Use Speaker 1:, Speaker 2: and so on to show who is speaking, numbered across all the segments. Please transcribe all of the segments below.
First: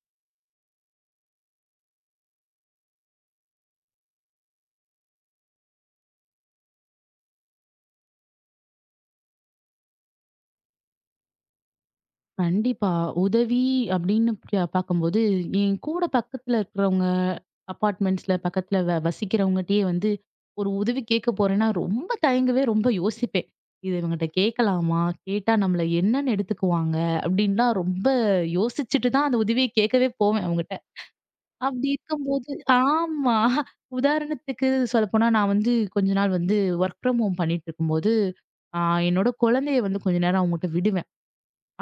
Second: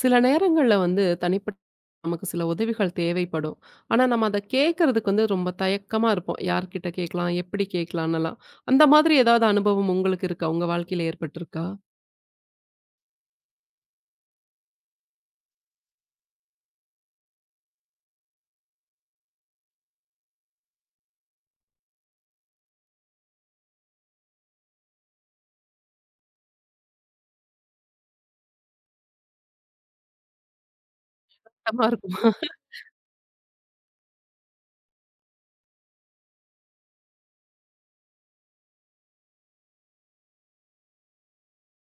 Speaker 1: சில நேரங்கள்ல வந்து தனிப்பட்ட நமக்கு சில உதவிகள் தேவைப்படும். ஆனா, நம்ம அத கேட்கறதுக்கு வந்து ரொம்ப தயக்கமா இருப்போம். யார்கிட்ட கேட்கலாம்? எப்படி கேட்கலான்னுலாம். அந்த மாதிரி ஏதாவது அனுபவம் உங்களுக்கு இருக்கா? உங்க வாழ்க்கையில ஏற்பட்டிருக்கா?
Speaker 2: கண்டிப்பா. உதவி அப்படின்னு பார்க்கும்போது, என் கூட பக்கத்துல இருக்கிறவங்க, அப்பார்ட்மெண்ட்ஸ்ல பக்கத்துல வசிக்கிறவங்கட்டயே வந்து, ஒரு உதவி கேட்க போறேன்னா, ரொம்ப தயங்குவே, ரொம்ப யோசிப்பேன். "இது இவங்கட்ட கேட்கலாமா? கேட்டா நம்மள என்னன்னு எடுத்துக்குவாங்க?" அப்படின்லாம் ரொம்ப யோசிச்சுட்டு தான் அந்த உதவிய கேட்கவே போவேன் அவங்கட்ட.
Speaker 1: கஷ்டமா
Speaker 2: அப்படி
Speaker 1: இருக்குமா?
Speaker 2: இருக்கும்போது ஆமா. உதாரணத்துக்கு சொல்லப்போனா, நான் வந்து கொஞ்ச நாள் வந்து வொர்க் ஃப்ரம் ஹோம் பண்ணிட்டு இருக்கும்போது, ஆ என்னோட குழந்தைய வந்து கொஞ்ச நேரம் அவங்கட்ட விடுவேன்.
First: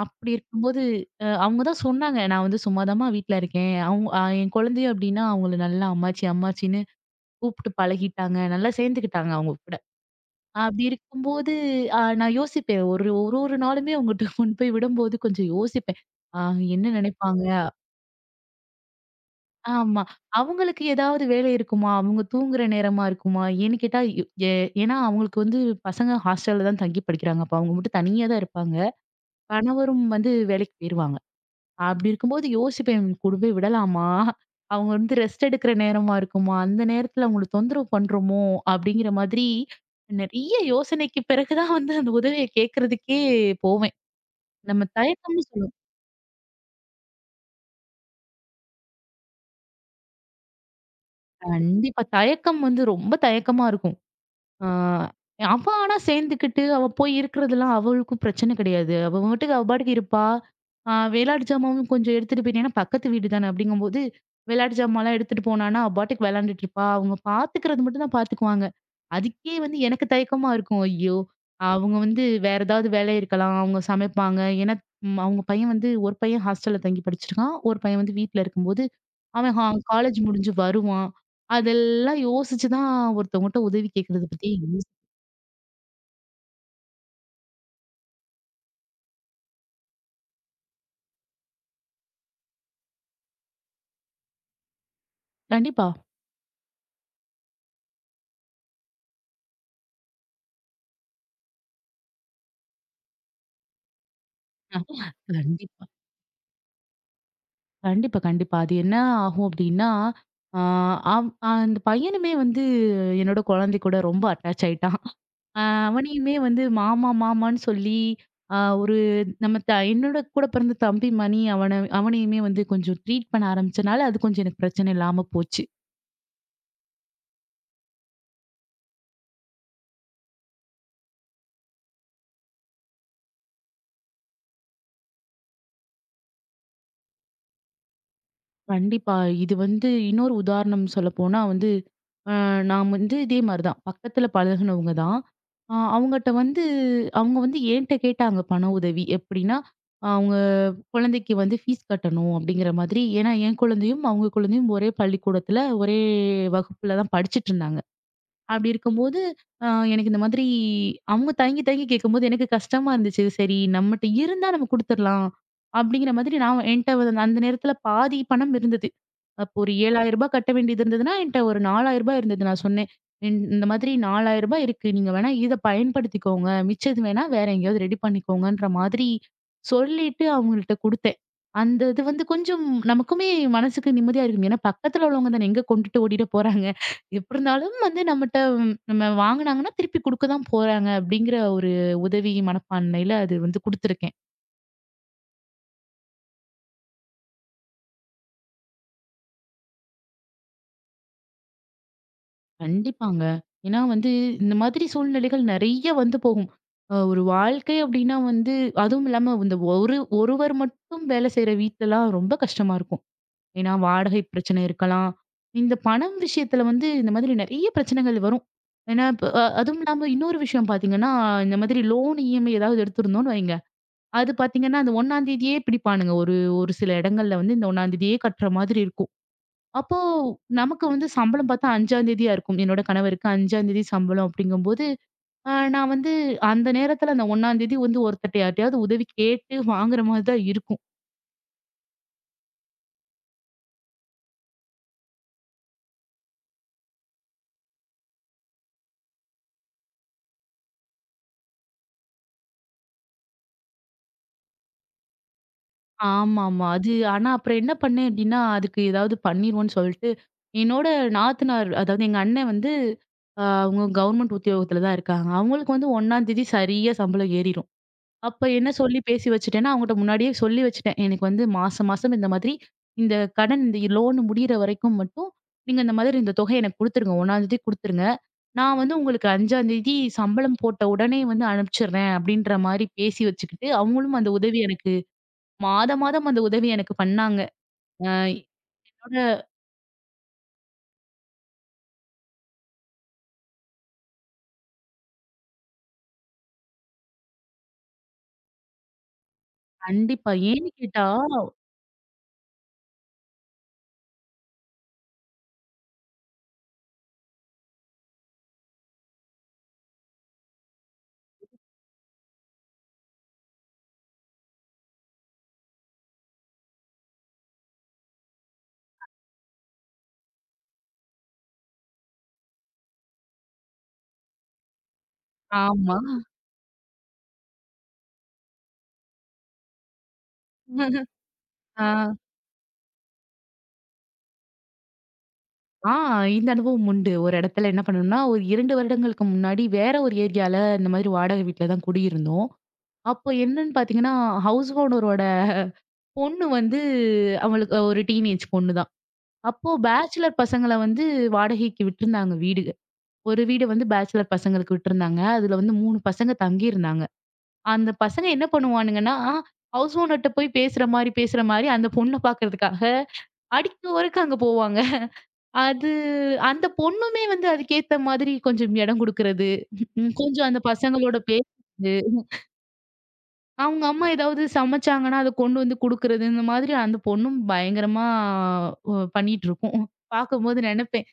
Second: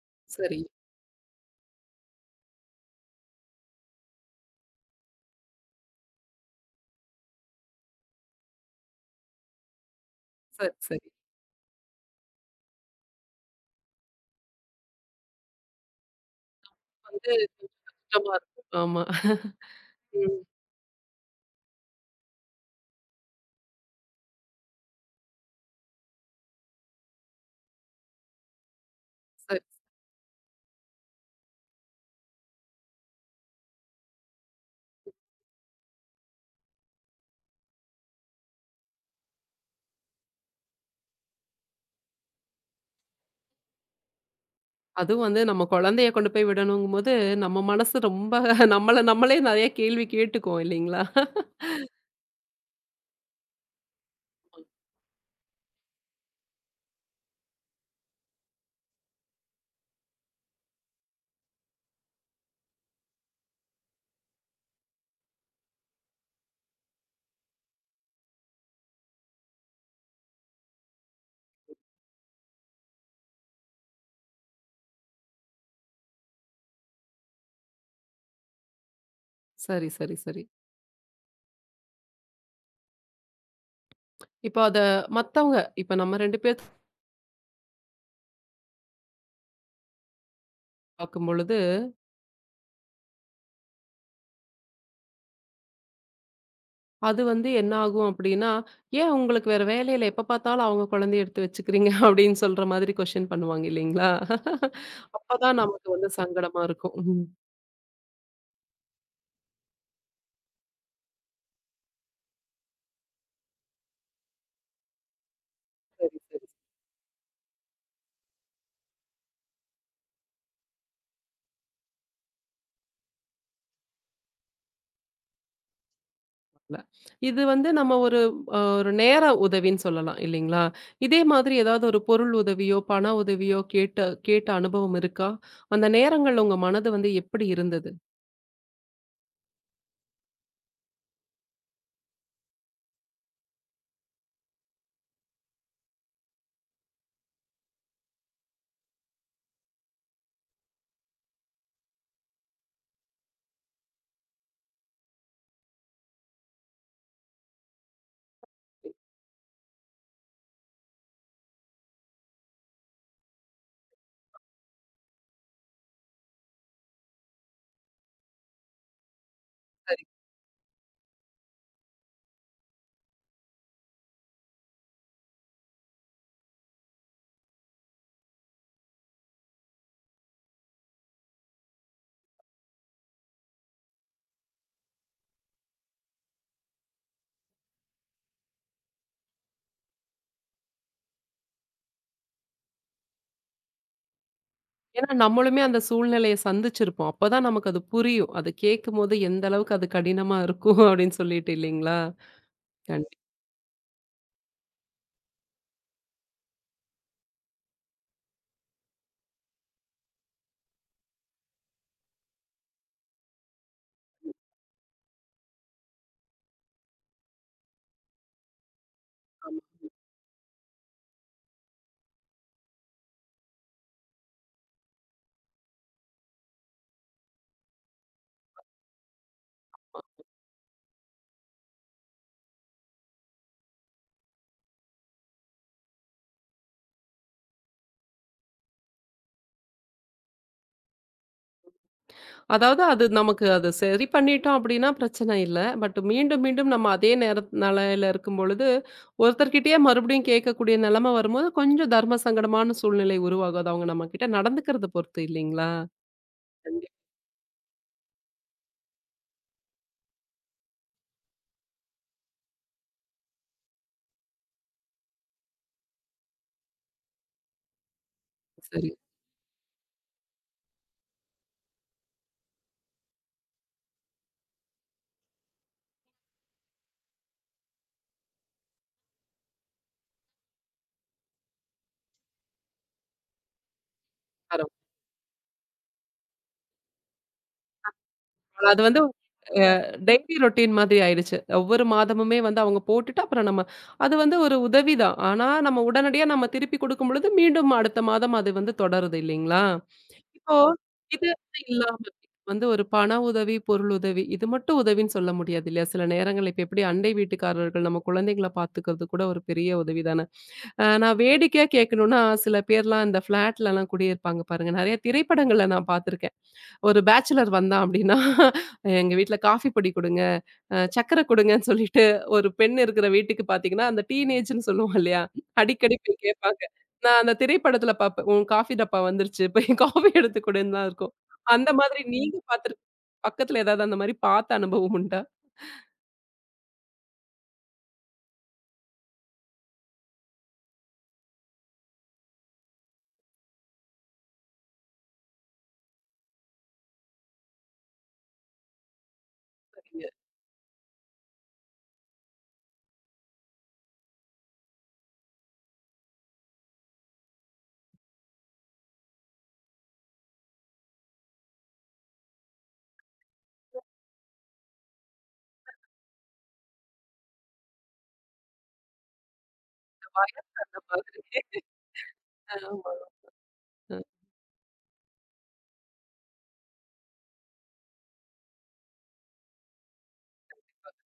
Speaker 2: அப்படி
Speaker 1: சரி,
Speaker 2: இருக்கும்போது, அவங்க தான் சொன்னாங்க. நான் வந்து சும்மாதாம்மா வீட்ல இருக்கேன். அவங்க என் குழந்தையும் அப்படின்னா, அவங்கள நல்லா அம்மாச்சி, அம்மாச்சின்னு கூப்பிட்டு பழகிட்டாங்க. நல்லா சேர்ந்துக்கிட்டாங்க அவங்க கூட.
Speaker 1: சரி,
Speaker 2: அப்படி
Speaker 1: சரி.
Speaker 2: இருக்கும்போது, நான் யோசிப்பேன். ஒரு ஒரு ஒரு நாளுமே அவங்கட்ட கொண்டு போய் விடும்போது கொஞ்சம் யோசிப்பேன். அ என்ன
Speaker 1: வந்து
Speaker 2: நினைப்பாங்க?
Speaker 1: கஷ்டமா இருக்கும். ஆமா.
Speaker 2: ஆமா.
Speaker 1: ம்.
Speaker 2: அவங்களுக்கு ஏதாவது வேலை இருக்குமா? அவங்க தூங்குற நேரமா இருக்குமா? ஏன்னு கேட்டா, யு ஏ ஏன்னா அவங்களுக்கு வந்து பசங்க ஹாஸ்டல்ல தான் தங்கி படிக்கிறாங்க. அப்ப அவங்க மட்டும் தனியா தான் இருப்பாங்க.
Speaker 1: சரி.
Speaker 2: கணவரும் வந்து வேலைக்கு போயிருவாங்க. அப்படி இருக்கும்போது யோசிப்பேன் இவங்களுக்கு கொண்டு போய் விடலாமா? அவங்க வந்து ரெஸ்ட் எடுக்கிற நேரமா இருக்குமா? அந்த நேரத்துல அவங்கள தொந்தரவு பண்றோமோ? அப்படிங்கிற மாதிரி நெறைய யோசனைக்கு பிறகு தான் வந்து அந்த உதவிய கேட்கறதுக்கே போவேன். நம்ம
Speaker 1: அதுவும் வந்து
Speaker 2: தயக்கம்னு
Speaker 1: நம்ம
Speaker 2: சொல்லுவோம்.
Speaker 1: குழந்தைய கொண்டு போய் விடணுங்கும்போது, நம்ம மனசு ரொம்ப நம்மள நம்மளே நெறைய கேள்வி கேட்டுக்குவோம் இல்லைங்களா?
Speaker 2: கண்டிப்பா. தயக்கம் வந்து ரொம்ப தயக்கமா இருக்கும். ஆ. ஆனா சேர்ந்துக்கிட்டு, அவ போய் இருக்கிறதெல்லாம் அவளுக்கும் பிரச்சனை கிடையாது. அவ பாட்டுக்கு அவ பாட்டுக்கு இருப்பா. விளையாட்டு ஜாமாவும் கொஞ்சம் எடுத்துட்டு போயிட்டேன். ஏன்னா பக்கத்து வீடு தானே அப்படிங்கும்போது, விளையாட்டு ஜாமான்லாம் எடுத்துட்டு போனான்னா, அவ பாட்டுக்கு விளையாண்டுட்டு இருப்பா. அவங்க பார்த்துக்கிறது மட்டும் தான் பார்த்துக்குவாங்க. அதுக்கே வந்து எனக்கு தயக்கமா இருக்கும். ஐயோ! அவங்க வந்து வேற ஏதாவது வேலை இருக்கலாம். அவங்க சமைப்பாங்க. ஏன்னா அவங்க பையன் வந்து ஒரு பையன் ஹாஸ்டல்ல தங்கி படிச்சிருக்கான். ஒரு பையன் வந்து வீட்ல இருக்கும்போது, அவன் ஹா
Speaker 1: சரி, சரி,
Speaker 2: காலேஜ்
Speaker 1: சரி.
Speaker 2: முடிஞ்சு வருவான். அதெல்லாம் யோசிச்சு தான் ஒருத்தவங்கட்ட உதவி கேட்கறது பத்தி
Speaker 1: இப்போ அத
Speaker 2: யோசி
Speaker 1: மத்தவங்க இப்ப நம்ம 2 பேர் பார்க்கும்பொழுது
Speaker 2: கண்டிப்பா.
Speaker 1: அது வந்து என்ன ஆகும் அப்படின்னா, "ஏன் உங்களுக்கு வேற வேலை இல்ல? எப்ப பார்த்தாலும் அவங்க குழந்தைய எடுத்து வச்சுக்கிறீங்க?" அப்படின்னு சொல்ற மாதிரி கொஸ்டின் பண்ணுவாங்க இல்லைங்களா?
Speaker 2: அஹ்
Speaker 1: அப்பதான்
Speaker 2: கண்டிப்பா,
Speaker 1: நமக்கு வந்து சங்கடமா இருக்கும். ம்.
Speaker 2: கண்டிப்பா, கண்டிப்பா. அது என்ன ஆகும் அப்டின்னா, ஆ அவ் அந்த பையனுமே வந்து என்னோட குழந்தை கூட ரொம்ப அட்டாச் ஆயிட்டான். ஆ
Speaker 1: சரி,
Speaker 2: அவனையுமே
Speaker 1: சரி.
Speaker 2: வந்து மாமா, மாமான்னு சொல்லி, ஒரு நம்ம த என்னோட கூட பிறந்த தம்பி மணி அவனையுமே வந்து கொஞ்சம் ட்ரீட் பண்ண ஆரம்பிச்சனால, அது கொஞ்சம் எனக்கு பிரச்சனை இல்லாம போச்சு.
Speaker 1: இல்ல. இது வந்து நம்ம ஒரு நேர உதவின்னு சொல்லலாம் இல்லைங்களா? இதே மாதிரி ஏதாவது ஒரு பொருள் உதவியோ, பண உதவியோ கேட்ட கேட்ட அனுபவம் இருக்கா? அந்த நேரங்கள்ல உங்க மனது வந்து எப்படி இருந்தது?
Speaker 2: கண்டிப்பா. இது வந்து இன்னொரு உதாரணம் சொல்லப்போனா வந்து, அ நான் வந்து இதே மாரி தான். பக்கத்துல பழகுனவங்க தான். அவங்கட்ட வந்து அவங்க வந்து என்ட்ட கேட்டாங்க பண உதவி. எப்படின்னா, அவங்க குழந்தைக்கு வந்து ஃபீஸ் கட்டணும் அப்படிங்கிற மாதிரி. ஏன்னா, என் குழந்தையும், அவங்க குழந்தையும் ஒரே பள்ளிக்கூடத்துல, ஒரே வகுப்புல தான் படிச்சுட்டுருந்தாங்க. அப்படி இருக்கும்போது, அ எனக்கு இந்த மாதிரி அவங்க தயங்கி தயங்கி கேட்கும்போது எனக்கு கஷ்டமா இருந்துச்சு. சரி நம்மட்ட இருந்தா நம்ம குடுத்துரலாம். அப்படிங்கிற மாதிரி நான் என்ட்ட வந்து அந்த நேரத்துல பாதி பணம் இருந்தது. அப்போ ஒரு ரூ. 7,000 கட்ட வேண்டியது இருந்ததுன்னா, என்ட்ட ஒரு ரூ. 4,000 இருந்தது. நான் சொன்னேன். இந்த மாதிரி ரூ. 4,000 இருக்கு. நீங்க வேணா இத பயன்படுத்திக்கோங்க. மிச்சது வேணா வேற எங்கேயாவது ரெடி பண்ணிக்கோங்கன்ற" மாதிரி சொல்லிட்டு அவங்கள்ட்ட குடுத்தேன். அந்த இது வந்து கொஞ்சம் நமக்குமே மனசுக்கு நிம்மதியா இருக்கும். ஏன்னா பக்கத்துல உள்ளவங்க தானே எங்க கொண்டுட்டு ஓடிட போறாங்க. எப்படி இருந்தாலும் வந்து நம்மட்ட நம்ம வாங்குனாங்கன்னா திருப்பி குடுக்க தான் போறாங்க. அப்படிங்கிற ஒரு உதவி மனப்பான்மையில அது வந்து குடுத்துருக்கேன்.
Speaker 1: ஏன்னா நம்மளுமே அந்த சூழ்நிலைய சந்திச்சிருப்போம். அப்பதான் நமக்கு அது புரியும். அது கேட்கும்போது எந்த அளவுக்கு அது கடினமா இருக்கும் அப்படின்னு சொல்லிட்டு இல்லைங்களா? கண்டி
Speaker 2: கண்டிப்பாங்க. ஏன்னா வந்து, இந்த மாதிரி சூழ்நிலைகள் நெறைய வந்து போகும். ஒரு வாழ்க்கை அப்டின்னா வந்து அதுவும் இல்லாம இந்த ஒருவர் மட்டும் வேலை செய்ற வீட்லலாம் ரொம்ப கஷ்டமா இருக்கும். ஏன்னா வாடகை பிரச்சனை இருக்கலாம். இந்த பணம் விஷயத்துல வந்து இந்த மாதிரி நெறைய பிரச்சனைகள் வரும். ஏன்னா இப்ப அதுவும் இல்லாம இன்னொரு விஷயம் பார்த்தீங்கன்னா, இந்த மாதிரி லோன் இஎம்ஐ ஏதாவது எடுத்திருந்தோம்னு வைங்க. அது பார்த்தீங்கன்னா, அந்த 1ஆம் தேதியே பிடிப்பானுங்க. ஒரு ஒரு சில இடங்கள்ல வந்து இந்த 1ஆம் தேதியே கட்டுற மாதிரி இருக்கும். அப்போ நமக்கு வந்து சம்பளம் பார்த்தா 5ஆம் தேதியா இருக்கும். என்னோட கணவருக்கு 5ஆம் தேதி சம்பளம் அப்படிங்கும்போது, நான் வந்து அந்த நேரத்துல அந்த 1ஆம் தேதி வந்து ஒருத்தர்ட்ட யார்ட்டயாவது உதவி கேட்டு வாங்குற மாரி தான் இருக்கும்.
Speaker 1: அதாவது நமக்கு அது சரி பண்ணிட்டோம் அப்படின்னா பிரச்சனை இல்ல. பட் மீண்டும், மீண்டும் நம்ம அதே நிலையில இருக்கும் பொழுது, ஒருத்தர்கிட்டயே மறுபடியும் கேட்கக்கூடிய நிலைமை வரும்போது, கொஞ்சம் தர்ம சங்கடமான சூழ்நிலை உருவாகும். அது அவங்க நம்மகிட்ட நடந்துக்கிறத பொறுத்து இல்லைங்களா?
Speaker 2: ஆமாமா.
Speaker 1: கண்டிப்பா.
Speaker 2: அது ஆனா அப்புறம் என்ன பண்ணேன் அப்படின்னா, அதுக்கு ஏதாவது பண்ணிருவோம்ன்னு சொல்லிட்டு, என்னோட நாத்தனார் அதாவது எங்க அண்ணன் வந்து, அவங்க கவர்மெண்ட் உத்தியோகத்துல தான் இருக்காங்க. அவங்களுக்கு வந்து 1ஆம் தேதி சரியா சம்பளம் ஏறிரும். அப்ப என்ன
Speaker 1: சரி.
Speaker 2: சொல்லி பேசி வச்சுட்டேன்னா, அவங்கட்ட முன்னாடியே சொல்லி வச்சுட்டேன். எனக்கு வந்து மாசம் மாசம் இந்த மாதிரி இந்த கடன் இந்த லோன் முடியிற வரைக்கும் மட்டும் நீங்க இந்த மாதிரி இந்த தொகைய எனக்கு குடுத்துருங்க. 1ஆந்தேதி குடுத்துருங்க. நான் வந்து உங்களுக்கு 5ஆந்தேதி சம்பளம் போட்ட உடனே வந்து அனுப்பிச்சுடுறேன் அப்படின்ற மாரி பேசி வச்சுக்கிட்டு, அவங்களும் அந்த உதவி
Speaker 1: பரவா
Speaker 2: எனக்கு மாதம் மாதம் அந்த உதவி எனக்கு பண்ணாங்க. அ
Speaker 1: அது வந்து
Speaker 2: என்னோட
Speaker 1: அ டெய்லி ரொட்டீன் மாதிரி ஆயிடுச்சு. ஒவ்வொரு மாதமுமே வந்து அவங்க போட்டுட்டு அப்புறம் நம்ம அது வந்து ஒரு உதவி தான். ஆனா நம்ம உடனடியா நம்ம திருப்பி குடுக்கும் பொழுது மீண்டும் அடுத்த மாதம் அது வந்து தொடருது இல்லைங்களா?
Speaker 2: கண்டிப்பா.
Speaker 1: இப்போ
Speaker 2: ஏன்னு கேட்டா
Speaker 1: இது இல்லாம வந்து ஒரு பண உதவி, பொருள் உதவி இது மட்டும் உதவின்னு சொல்ல முடியாது இல்லையா? சில நேரங்கள்ல இப்ப எப்படி அண்டை வீட்டுக்காரர்கள் நம்ம குழந்தைங்கள பார்த்துக்கிறது கூட ஒரு பெரிய உதவி தான. நான் வேடிக்கையா கேட்கணும்னா, சில பேர்லாம் இந்த ஃப்ளாட்லலாம் குடியிருப்பாங்க பாருங்க. நெறைய திரைப்படங்கள்ல நான் பார்த்துருக்கேன். ஒரு பேச்சுலர் வந்தான் அப்டின்னா, "எங்க வீட்ல காஃபி பொடி குடுங்க, சர்க்கரை குடுங்கன்னு" சொல்லிட்டு ஒரு பெண் இருக்கிற வீட்டுக்கு பார்த்தீங்கன்னா, அந்த டீனேஜ்ன்னு சொல்லுவோம் இல்லையா? அடிக்கடி
Speaker 2: ஆமா.
Speaker 1: போய் கேட்பாங்க. நான் அந்த திரைப்படத்துல பார்ப்பேன். "உன் காஃபி டப்பா வந்துருச்சு. போய் காஃபி எடுத்து குடுன்னு" தான் இருக்கும். அந்த
Speaker 2: ஆ.
Speaker 1: மாதிரி நீங்க பக்கத்துல ஏதாவது அந்த மாரி பார்த்த அனுபவம் உண்டா?
Speaker 2: ஆ இந்த அனுபவம் உண்டு. ஒரு இடத்துல என்ன பண்ணோம்னா, ஒரு 2 வருடங்களுக்கு முன்னாடி வேற ஒரு ஏரியால இந்த மாதிரி வாடகை வீட்ல தான் குடியிருந்தோம். அப்போ என்னன்னு பார்த்தீங்கன்னா, ஹவுஸ் ஓனரோட பொண்ணு வந்து அவளுக்கு ஒரு டீனேஜ் பொண்ணு தான். அப்போ பேச்சுலர் பசங்கள வந்து வாடகைக்கு விட்டிருந்தாங்க வீடு. ஒரு வீடு வந்து பேச்சுலர் பசங்களுக்கு விட்டிருந்தாங்க. அதுல வந்து 3 பசங்க தங்கியிருந்தாங்க. அந்த பசங்க என்ன பண்ணுவானுங்கன்னா, ஹவுஸ் ஓனர்ட்ட போய் பேசுற மாரி பேசுற மாரி அந்த பொண்ண பார்க்கறதுக்காக அடிக்க ஒருக்க அங்க போவாங்க. அது அந்த பொண்ணுமே வந்து அதுக்கேத்த மாதிரி கொஞ்சம் இடம் குடுக்குறது. கொஞ்சம் அந்த
Speaker 1: அந்த
Speaker 2: பசங்களோட
Speaker 1: மாதிரி.
Speaker 2: பேசுறது.
Speaker 1: ஆமா.
Speaker 2: அவங்க
Speaker 1: அ
Speaker 2: அம்மா ஏதாவது சமைச்சாங்கன்னா, அத கொண்டு வந்து குடுக்குறது. இந்த மாதிரி அந்த பொண்ணும் பயங்கரமா பண்ணிட்டுருக்கும். பார்க்கும்போது நெனப்பேன்.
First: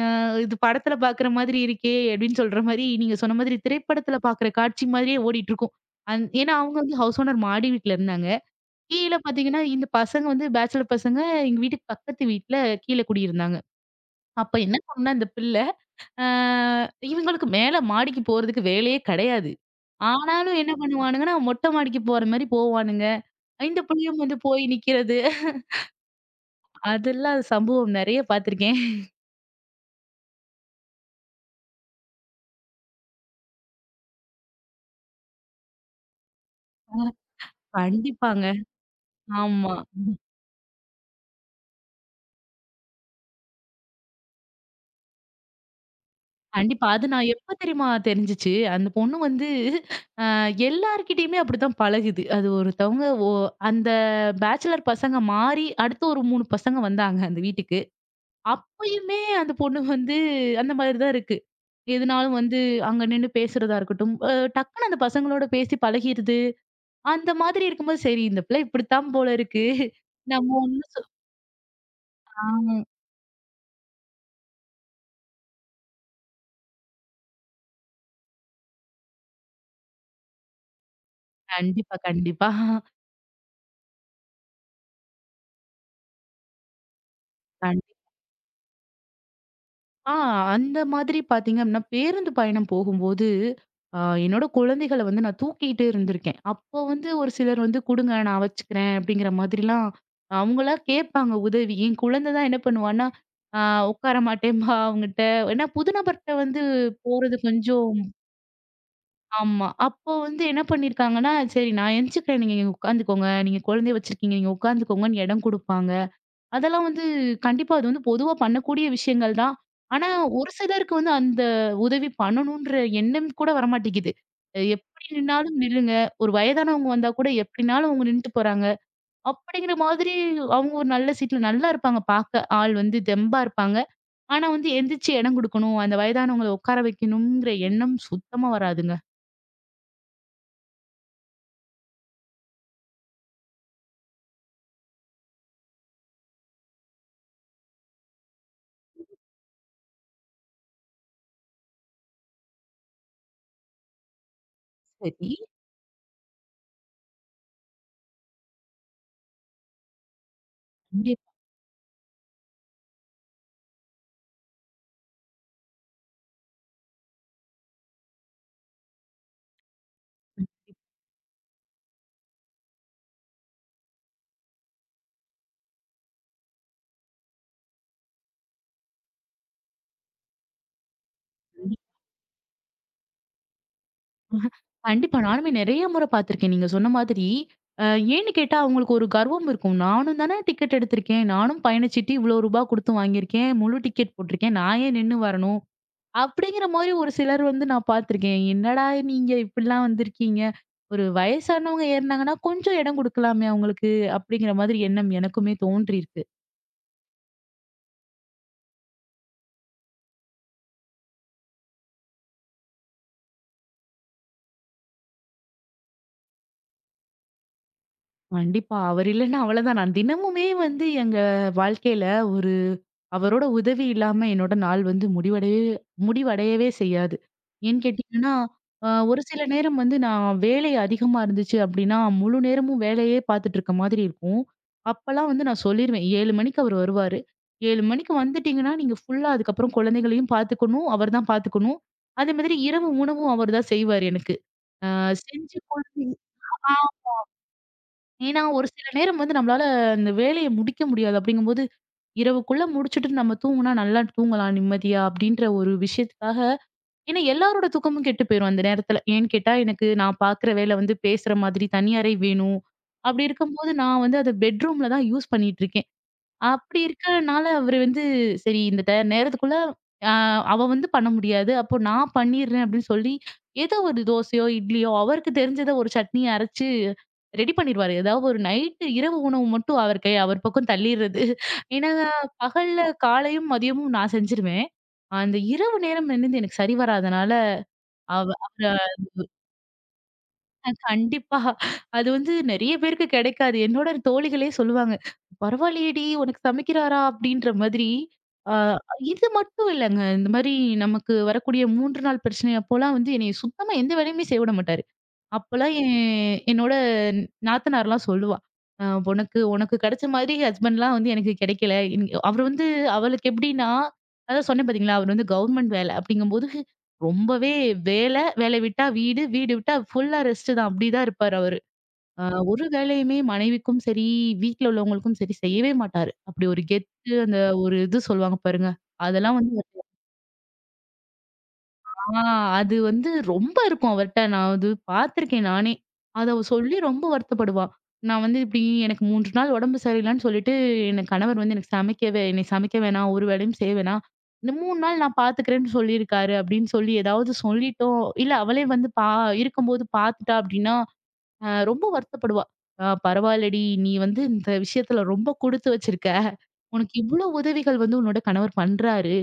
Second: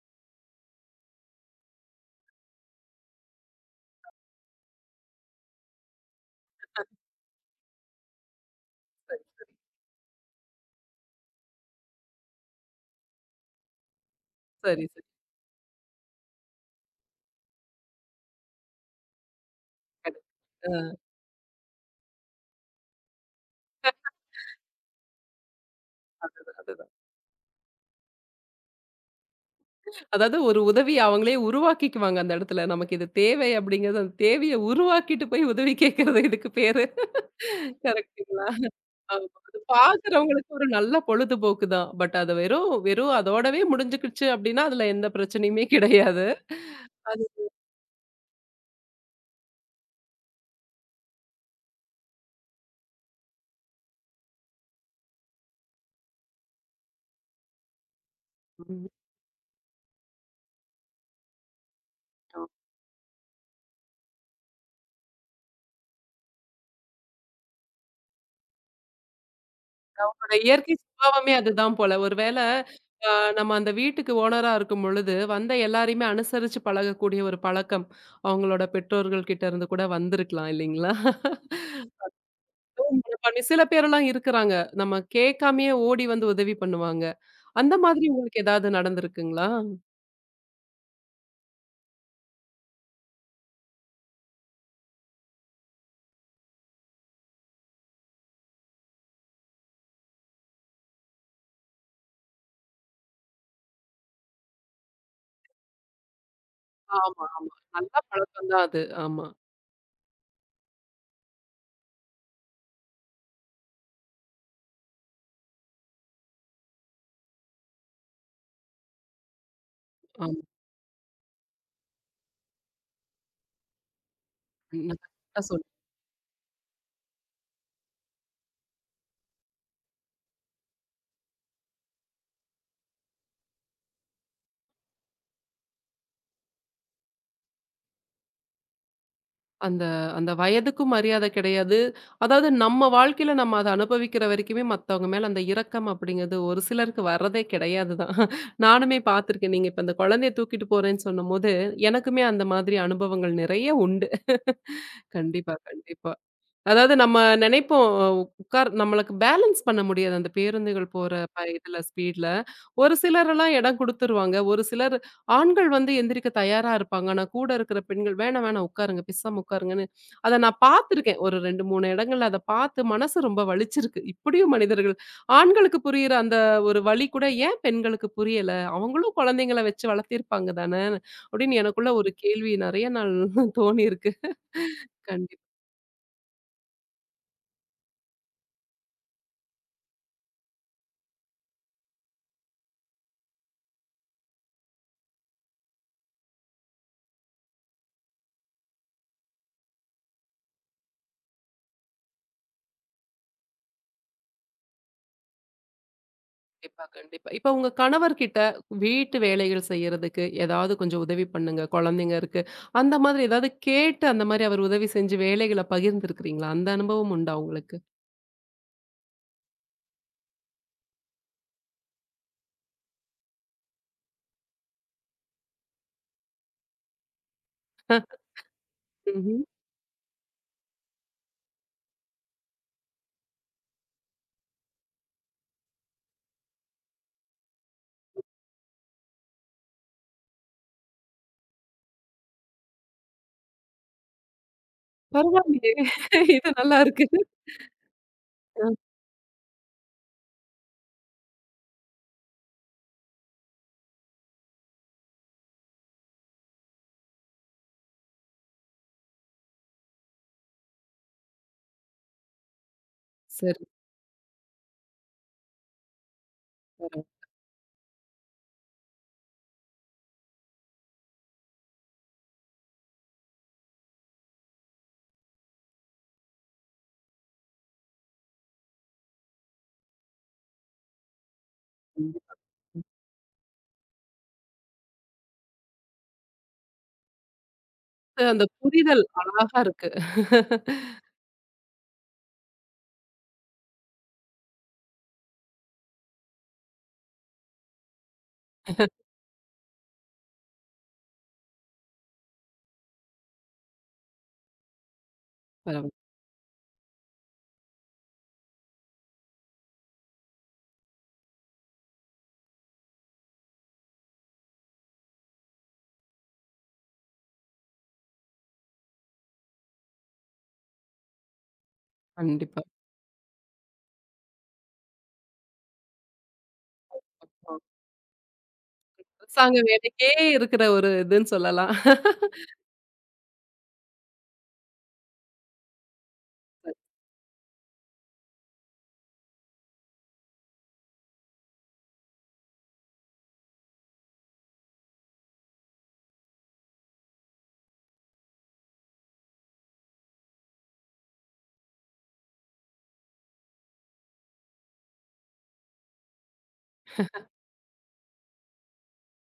Speaker 2: அ இது படத்துல பார்க்குற மாதிரி இருக்கே! அப்படின்னு சொல்ற மாரி நீங்க சொன்ன மாதிரி திரைப்படத்துல பார்க்குற காட்சி மாதிரியே ஓடிட்டுருக்கும். ஏன்னா அவங்க வந்து ஹவுஸ் ஓனர் மாடி வீட்ல இருந்தாங்க. கீழ பார்த்தீங்கன்னா, இந்த பசங்க வந்து பேச்சலர் பசங்க எங்க வீட்டுக்கு பக்கத்து வீட்ல கீழ குடியிருந்தாங்க. அப்ப என்ன
Speaker 1: சரி, சரி.
Speaker 2: பண்ணும்னா, இந்த பிள்ள ஆ இவங்களுக்கு மேல மாடிக்கு போறதுக்கு வேலையே கிடையாது.
Speaker 1: கண்டிப்பா.
Speaker 2: ஆனாலும் என்ன
Speaker 1: அ
Speaker 2: பண்ணுவானுங்கன்னா, மொட்டை மாடிக்கு போற மாரி போவானுங்க. இந்த புள்ளையும் வந்து போய் நிக்கிறது.
Speaker 1: அதுதான்.
Speaker 2: அதெல்லாம் சம்பவம் நெறைய பார்த்துருக்கேன்.
Speaker 1: அதாவது ஒரு உதவிய அவங்களே உருவாக்கிக்குவாங்க அந்த இடத்துல. நமக்கு இது தேவை அப்படிங்கிறது அந்த தேவைய உருவாக்கிட்டு போய் உதவி கேட்கறது இதுக்கு பேரு.
Speaker 2: கண்டிப்பாங்க.
Speaker 1: கரெக்ட்டுங்களா? ஆமா. அது
Speaker 2: ஆமா.
Speaker 1: பார்க்குறவங்களுக்கு ஒரு நல்ல பொழுதுபோக்கு தான். பட் அது வெறும் வெறும் அதோடவே முடிஞ்சுக்கிடுச்சு அப்படின்னா, அதுல எந்த பிரச்சனையுமே கிடையாது.
Speaker 2: கண்டிப்பா. அது
Speaker 1: அது
Speaker 2: நான் எப்ப தெரியுமா தெரிஞ்சுச்சு, அந்த பொண்ணு வந்து அ எல்லார்கிட்டயுமே அப்படித்தான் பழகுது. அது ஒருத்தவங்க ஒ அந்த பேச்சுலர் பசங்க மாறி அடுத்து ஒரு 3 பசங்க வந்தாங்க அந்த வீட்டுக்கு.
Speaker 1: ம்.
Speaker 2: அப்பயுமே அந்த பொண்ணு வந்து அந்த மாதிரி தான் இருக்கு. எதுனாலும் வந்து அங்க நின்னு பேசுறதா இருக்கட்டும், டக்குனு அந்த பசங்களோட பேசி பழகிருது. அந்த மாதிரி இருக்கும்போது, சரி இந்த பிள்ளை இப்படித்தான் போல இருக்கு.
Speaker 1: அவங்களோட
Speaker 2: நம்ம
Speaker 1: இயற்கை
Speaker 2: ஒண்ணும்
Speaker 1: சுபாவமே அதுதான் போல. ஒரு வேள
Speaker 2: ஆ
Speaker 1: அ நம்ம அந்த வீட்டுக்கு ஓனரா இருக்கும் பொழுது, வந்த எல்லாரையுமே அனுசரிச்சு பழகக்கூடிய ஒரு பழக்கம், அவங்களோட பெற்றோர்கள் கிட்ட இருந்து கூட வந்திருக்கலாம் இல்லைங்களா?
Speaker 2: கண்டிப்பா, கண்டிப்பா.
Speaker 1: பண்ணி சில பேரெல்லாம் இருக்குறாங்க. நம்ம கேட்காமயே ஓடி வந்து உதவி பண்ணுவாங்க. அந்த
Speaker 2: கண்டிப்பா.
Speaker 1: மாதிரி உங்களுக்கு ஏதாவது நடந்திருக்குங்களா?
Speaker 2: அந்த மாதிரி பாத்தீங்க அப்படின்னா, பேருந்து பயணம் போகும்போது, அ என்னோட குழந்தைகள வந்து நான் தூக்கிட்டு இருந்திருக்கேன். அப்போ வந்து ஒரு சிலர் வந்து குடுங்க நான் வச்சுக்கிறேன் அப்படிங்கிற மாதிரிலாம் அவங்களா கேட்பாங்க உதவி. என் குழந்தை தான் என்ன பண்ணுவான்னா, அ உட்கார மாட்டேன்பா அவங்கிட்ட. ஏன்னா புது நபர்ட்ட வந்து
Speaker 1: ஆமா,
Speaker 2: போறது
Speaker 1: ஆமா. நல்ல
Speaker 2: கொஞ்சம்
Speaker 1: பழக்கம் தான் அது. ஆமா,
Speaker 2: ஆமா. அப்போ வந்து என்ன பண்ணியிருக்காங்கன்னா, சரி நான் எந்திச்சுக்கிறேன். நீங்க இங்க உட்காந்துக்கோங்க. நீங்க குழந்தைய வச்சிருக்கீங்க. நீங்க உட்காந்துக்கோங்கன்னு இடம் குடுப்பாங்க. அதெல்லாம் வந்து கண்டிப்பா அது வந்து பொதுவா பண்ணக்கூடிய விஷயங்கள் தான். ஆனா,
Speaker 1: ஆமா.
Speaker 2: ஒரு சிலருக்கு வந்து அந்த உதவி பண்ணணுன்ற எண்ணம் கூட வரமாட்டேங்குது.
Speaker 1: நீங்க
Speaker 2: எப்படி
Speaker 1: கரெக்ட்டா
Speaker 2: நின்னாலும்
Speaker 1: சொன்னீங்க.
Speaker 2: நில்லுங்க. ஒரு வயதானவங்க வந்தா கூட எப்படினாலும் அவங்க நின்னுட்டு போறாங்க. அப்படிங்கிற மாதிரி அவங்க ஒரு நல்ல சீட்ல நல்லா இருப்பாங்க பார்க்க. ஆள் வந்து தெம்பா இருப்பாங்க. ஆனா வந்து எந்திரிச்சு இடம் குடுக்கணும். அந்த வயதானவங்கள உட்கார வைக்கணுங்கிற எண்ணம் சுத்தமா வராதுங்க.
Speaker 1: அந்த அந்த வயதுக்கும் மரியாதை கிடையாது. அதாவது நம்ம வாழ்க்கையில நம்ம அத அனுபவிக்கிற வரைக்குமே மத்தவங்க மேல அந்த இரக்கம் அப்படிங்கிறது ஒரு சிலருக்கு வர்றதே கிடையாது தான். நானுமே பார்த்துருக்கேன். நீங்க இப்ப அந்த குழந்தைய தூக்கிட்டு போறேன்னு சொன்னம்போது, எனக்குமே அந்த மாதிரி அனுபவங்கள் நிறைய உண்டு.
Speaker 2: சரி.
Speaker 1: கண்டிப்பா, கண்டிப்பா. அதாவது நம்ம நினைப்போம் நம்மளுக்கு பேலன்ஸ் பண்ண முடியாது அந்த பேருந்துகள் போற
Speaker 2: கண்டிப்பா,
Speaker 1: இதுல ஸ்பீட்ல. ஒரு சிலரெல்லாம் இடம் குடுத்துருவாங்க. ஒரு சிலர் ஆண்கள் வந்து எந்திரிக்க தயாரா இருப்பாங்க. ஆனா கூட இருக்கிற பெண்கள் வேணாம் வேணாம் உட்காருங்க, பேசாம உட்காருங்கன்னு. அத நான் பார்த்துருக்கேன். ஒரு 2, 3 இடங்கள்ல அத பார்த்து மனசு ரொம்ப வலிச்சிருக்கு. இப்படியும் மனிதர்கள் ஆண்களுக்கு புரியிற அந்த ஒரு வலி கூட ஏன் பெண்களுக்கு புரியல? அவங்களும் குழந்தைங்கள வச்சு வளர்த்திருப்பாங்க தானே! அப்படின்னு
Speaker 2: கண்டிப்பா.
Speaker 1: எனக்குள்ள ஒரு கேள்வி நெறைய நாள் தோணியிருக்கு.
Speaker 2: கண்டிப்பா.
Speaker 1: கண்டிப்பா.
Speaker 2: நானுமே நெறைய முறை பார்த்துருக்கேன். நீங்க சொன்ன மாதிரி. அ ஏன்னு கேட்டா அவங்களுக்கு ஒரு கர்வம் இருக்கும். நானும் தானே டிக்கெட் எடுத்திருக்கேன். நானும் பயணச்சீட்டு இவ்வளோ ரூபா குடுத்து வாங்கியிருக்கேன். முழு டிக்கெட் போட்டிருக்கேன். நான் ஏன் நின்னு வரணும்? அப்படிங்கிற மாரி ஒரு சிலர் வந்து நான் பார்த்துருக்கேன். என்னடா நீங்க இப்படிலாம் வந்திருக்கீங்க? ஒரு வயசானவங்க ஏறுனாங்கன்னா, கொஞ்சம் இடம் குடுக்கலாமே அவங்களுக்கு. அப்படிங்கிற மாதிரி எண்ணம் எனக்குமே தோன்றியிருக்கு.
Speaker 1: கண்டிப்பா, கண்டிப்பா. இப்ப உங்க கணவர்கிட்ட வீட்டு வேலைகள் செய்யறதுக்கு ஏதாவது கொஞ்சம் உதவி பண்ணுங்க, குழந்தைங்க இருக்கு. அந்த மாதிரி ஏதாவது கேட்டு அந்த மாரி அவர் உதவி செஞ்சு வேலைகள பகிர்ந்திருக்கிறீங்களா? அந்த அனுபவம் உண்டா உங்களுக்கு?
Speaker 2: கண்டிப்பா. அவர் இல்லன்னா அவ்வளதான். நான் தினமுமே வந்து எங்க வாழ்க்கையில ஒரு அவரோட உதவி இல்லாம என்னோட நாள் வந்து முடிவடையவே முடிவடையவே செய்யாது. ஏன்னு
Speaker 1: அ,
Speaker 2: கேட்டீங்கன்னா, ஒரு
Speaker 1: ம்ஹ்ம்.
Speaker 2: சில நேரம் வந்து நான் வேலை அதிகமா இருந்துச்சு அப்படின்னா, முழு நேரமும் வேலையே பார்த்துட்டு இருக்க மாதிரி இருக்கும். அப்பலாம் வந்து நான் சொல்லிருவேன். 7 மணிக்கு அவர் வருவாரு. 7 மணிக்கு வந்துட்டீங்கன்னா, நீங்க ஃபுல்லா அதுக்கப்புறம் குழந்தைகளையும் பார்த்துக்கணும். அவர் தான் பார்த்துக்கணும். அதே மாதிரி இரவு உணவும் அவர் தான் செய்வாரு எனக்கு. அ செஞ்சு
Speaker 1: பரவாயில்லையே!
Speaker 2: குழந்தைங்க
Speaker 1: இது நல்லா இருக்கு.
Speaker 2: ஏன்னா,
Speaker 1: அ,
Speaker 2: ஒரு சில நேரம் வந்து நம்மளால அந்த வேலைய முடிக்க முடியாது. அப்படிங்கும்போது, இரவுக்குள்ள முடிச்சுட்டு நம்ம தூங்குனா நல்லா தூங்கலாம் நிம்மதியா அப்படின்ற ஒரு விஷயத்துக்காக ஏன்னா எல்லாரோட தூக்கமும் கெட்டு போயிரும் அந்த நேரத்துல. ஏன்னு கேட்டா, எனக்கு நான் பார்க்குற வேலை வந்து பேசுற மாதிரி தனி அறை வேணும். அப்படி
Speaker 1: சரி.
Speaker 2: இருக்கும்போது நான் வந்து அத பெட்ரூம்ல தான் யூஸ் பண்ணிட்டு இருக்கேன். அப்படி
Speaker 1: பரவா
Speaker 2: இருக்கனால அவரு வந்து சரி இந்த நேரத்துக்குள்ள அ அவ வந்து பண்ண முடியாது. அப்போ நான் பண்ணிடுறேன் அப்படின்னு சொல்லி, ஏதோ ஒரு தோசையோ, இட்லியோ அவருக்கு தெரிஞ்சத ஒரு சட்னிய அரைச்சு ரெடி பண்ணிருவாரு. ஏதாவது ஒரு நைட்டு இரவு உணவு மட்டும் அவர் கை அவர் பக்கம் தள்ளிடுறது. ஏன்னா பகல்ல காலையும், மதியமும் நான் செஞ்சுருவேன். அந்த இரவு நேரம் என்னது எனக்கு சரி வராதனால
Speaker 1: அந்த
Speaker 2: அவரு
Speaker 1: புரிதல் அழகா இருக்கு.
Speaker 2: கண்டிப்பா. அது வந்து நெறைய பேருக்கு கிடைக்காது. என்னோட தோழிகளே சொல்லுவாங்க. "பரவாயில்லையேடி! உனக்கு சமைக்கிறாரா?" அப்படின்ற மாதிரி. ஆ இது மட்டும் இல்லங்க. இந்த மாரி நமக்கு வரக்கூடிய 3 நாள் பிரச்சனை அப்போலாம் வந்து என்னைய சுத்தமா எந்த வேலையுமே செய்ய விட மாட்டாரு. அப்பலாம்
Speaker 1: பரவா
Speaker 2: என் என்னோட நாத்தனார்லாம் சொல்லுவா. அ "உனக்கு உனக்கு கிடைச்ச மாதிரி ஹஸ்பண்ட்லாம் வந்து எனக்கு கிடைக்கல." அவரு வந்து அவளுக்கு எப்படின்னா, அதான் சொன்னேன் பார்த்தீங்களா? அவரு வந்து கவர்மெண்ட் வேலை. அப்படிங்கும்போது ரொம்பவே வேலை, வேலை விட்டா வீடு, வீடு விட்டா ஃபுல்லா ரெஸ்ட்டு தான். அப்படிதான் இருப்பாரு அவரு. அ
Speaker 1: கண்டிப்பா.
Speaker 2: ஒரு வேலையுமே மனைவிக்கும் சரி, வீட்ல உள்ளவங்களுக்கும் சரி செய்யவே மாட்டாரு. அப்படி ஒரு கெத்து அந்த
Speaker 1: அ,
Speaker 2: ஒரு இது சொல்லுவாங்க பாருங்க. அதெல்லாம் வந்து
Speaker 1: அரசாங்க வேலைக்கே இருக்கிற ஒரு இதுன்னு சொல்லலாம்.
Speaker 2: ஆ அது வந்து ரொம்ப இருக்கும் அவர்ட்ட. நான் அது பார்த்துருக்கேன் நானே. அத அவ சொல்லி ரொம்ப வருத்தப்படுவா. நான் வந்து இப்டி எனக்கு 3 நாள் உடம்பு சரியில்லன்னு சொல்லிட்டு, என் கணவர் வந்து எனக்கு என்னை சமைக்க வேணாம், ஒரு வேளையும் செய்ய வேணாம். இந்த 3 நாள் நான் பார்த்துக்கிறேன்னு சொல்லியிருக்காரு அப்டின்னு சொல்லி ஏதாவது சொல்லிட்டோம், இல்ல அவளே வந்து இருக்கும்போது பார்த்துட்டா அப்டின்னா, ரொம்ப வருத்தப்படுவா. "ஆ பரவாயில்லடி, நீ வந்து இந்த விஷயத்துல ரொம்ப குடுத்து வச்சிருக்க. உனக்கு இவ்ளோ உதவிகள் வந்து உன்னோட கணவர் பண்றாரு."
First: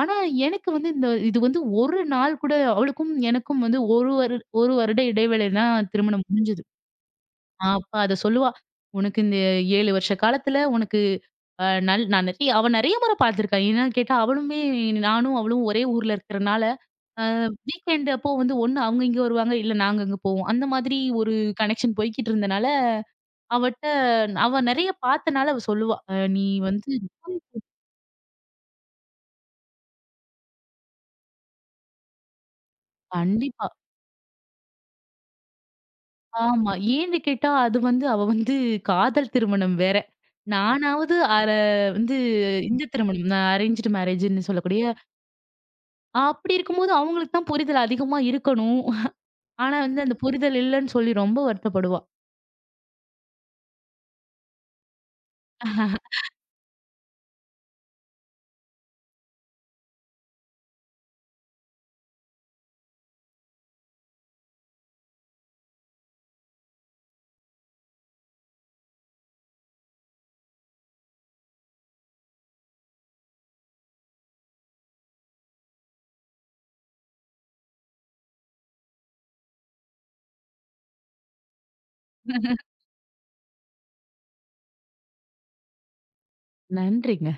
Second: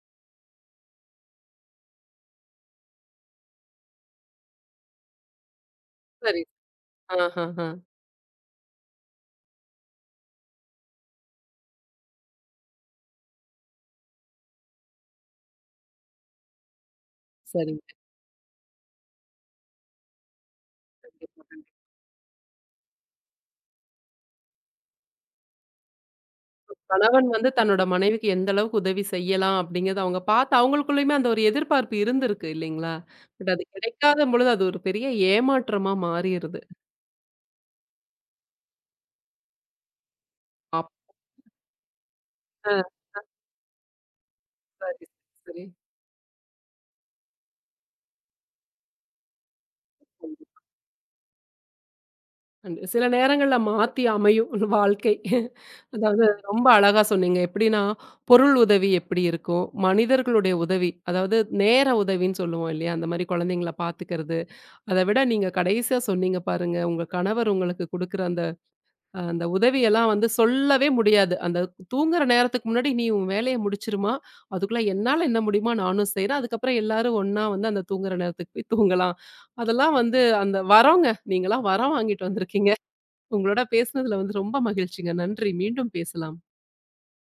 Speaker 2: ஆனா, எனக்கு வந்து இந்த இது வந்து 1 நாள் கூட அவளுக்கும் எனக்கும் வந்து 1 வருட இடைவேளை தான் திருமணம்
Speaker 1: சரி.
Speaker 2: முடிஞ்சது.
Speaker 1: ஆஹஹ.
Speaker 2: அப்ப அத சொல்லுவா. இந்த 7 வருஷ காலத்துல உனக்கு அ நல் நான் நிறைய" அவ நெறைய முறை பார்த்துருக்கா. ஏன்னு கேட்டா, அவளுமே நானும் அவளும் ஒரே ஊர்ல இருக்கிறனால, அ
Speaker 1: சரிங்க.
Speaker 2: வீக்கெண்ட் அப்போ வந்து ஒண்ணு அவங்க இங்க வருவாங்க, இல்ல நாங்க அங்க போவோம். அந்த மாதிரி ஒரு
Speaker 1: கண்டிப்பா.
Speaker 2: கனெக்ஷன் போய்க்கிட்டு இருந்தனால, அவட்ட அவ நெறைய பார்த்தனால அவ சொல்லுவா. நீ வந்து"
Speaker 1: கணவன் வந்து தன்னோட மனைவிக்கு எந்த அளவுக்கு உதவி செய்யலாம் அப்படிங்கிறத அவங்க பார்த்து அவங்களுக்குள்ளயுமே அந்த ஒரு எதிர்பார்ப்பு இருந்திருக்கு இல்லைங்களா? பட் அது
Speaker 2: கண்டிப்பா.
Speaker 1: கிடைக்காத பொழுது அது ஒரு பெரிய ஏமாற்றமா மாறிருது.
Speaker 2: ஆமா. ஏன்னு கேட்டா, அது வந்து அவ வந்து காதல் திருமணம் வேற.
Speaker 1: அப்
Speaker 2: நானாவது அர வந்து
Speaker 1: ஆ
Speaker 2: இந்த திருமணம் அரேஞ்ச்டு மேரேஜ்ன்னு சொல்லக்கூடிய
Speaker 1: சரி, சரி.
Speaker 2: அப்படி இருக்கும்போது அவங்களுக்கு தான் புரிதல் அதிகமா இருக்கணும். ஆனா வந்து அந்த புரிதல் இல்லன்னு சொல்லி ரொம்ப வருத்தப்படுவா.
Speaker 1: அண்ட் சில நேரங்கள்ல மாத்தி அமையும் வாழ்க்கை. அதாவது ரொம்ப அழகா சொன்னீங்க. எப்படின்னா, பொருள் உதவி எப்படி இருக்கும்? மனிதர்களுடைய உதவி, அதாவது நேர உதவின்னு சொல்லுவோம் இல்லையா? அந்த மாரி குழந்தைங்கள பார்த்துக்கிறது. அத விட நீங்க கடைசியா சொன்னீங்க பாருங்க, உங்க கணவர் உங்களுக்கு குடுக்குற அந்த உதவியெல்லாம் வந்து சொல்லவே முடியாது. அந்த தூங்குற நேரத்துக்கு முன்னாடி, "நீ உன் வேலைய முடிச்சுருமா, அதுக்குள்ள என்னால என்ன முடியுமோ நானும் செய்றேன். அதுக்கப்புறம் எல்லாரும் ஒண்ணா வந்து அந்த தூங்குற நேரத்துக்கு போய் தூங்கலாம்." அதெல்லாம் வந்து அந்த வரோங்க. நீங்கலாம் வரம் வாங்கிட்டு வந்திருக்கீங்க. உங்களோட பேசுனதுல வந்து ரொம்ப மகிழ்ச்சிங்க. நன்றி. மீண்டும் பேசலாம்.
Speaker 2: நன்றிங்க.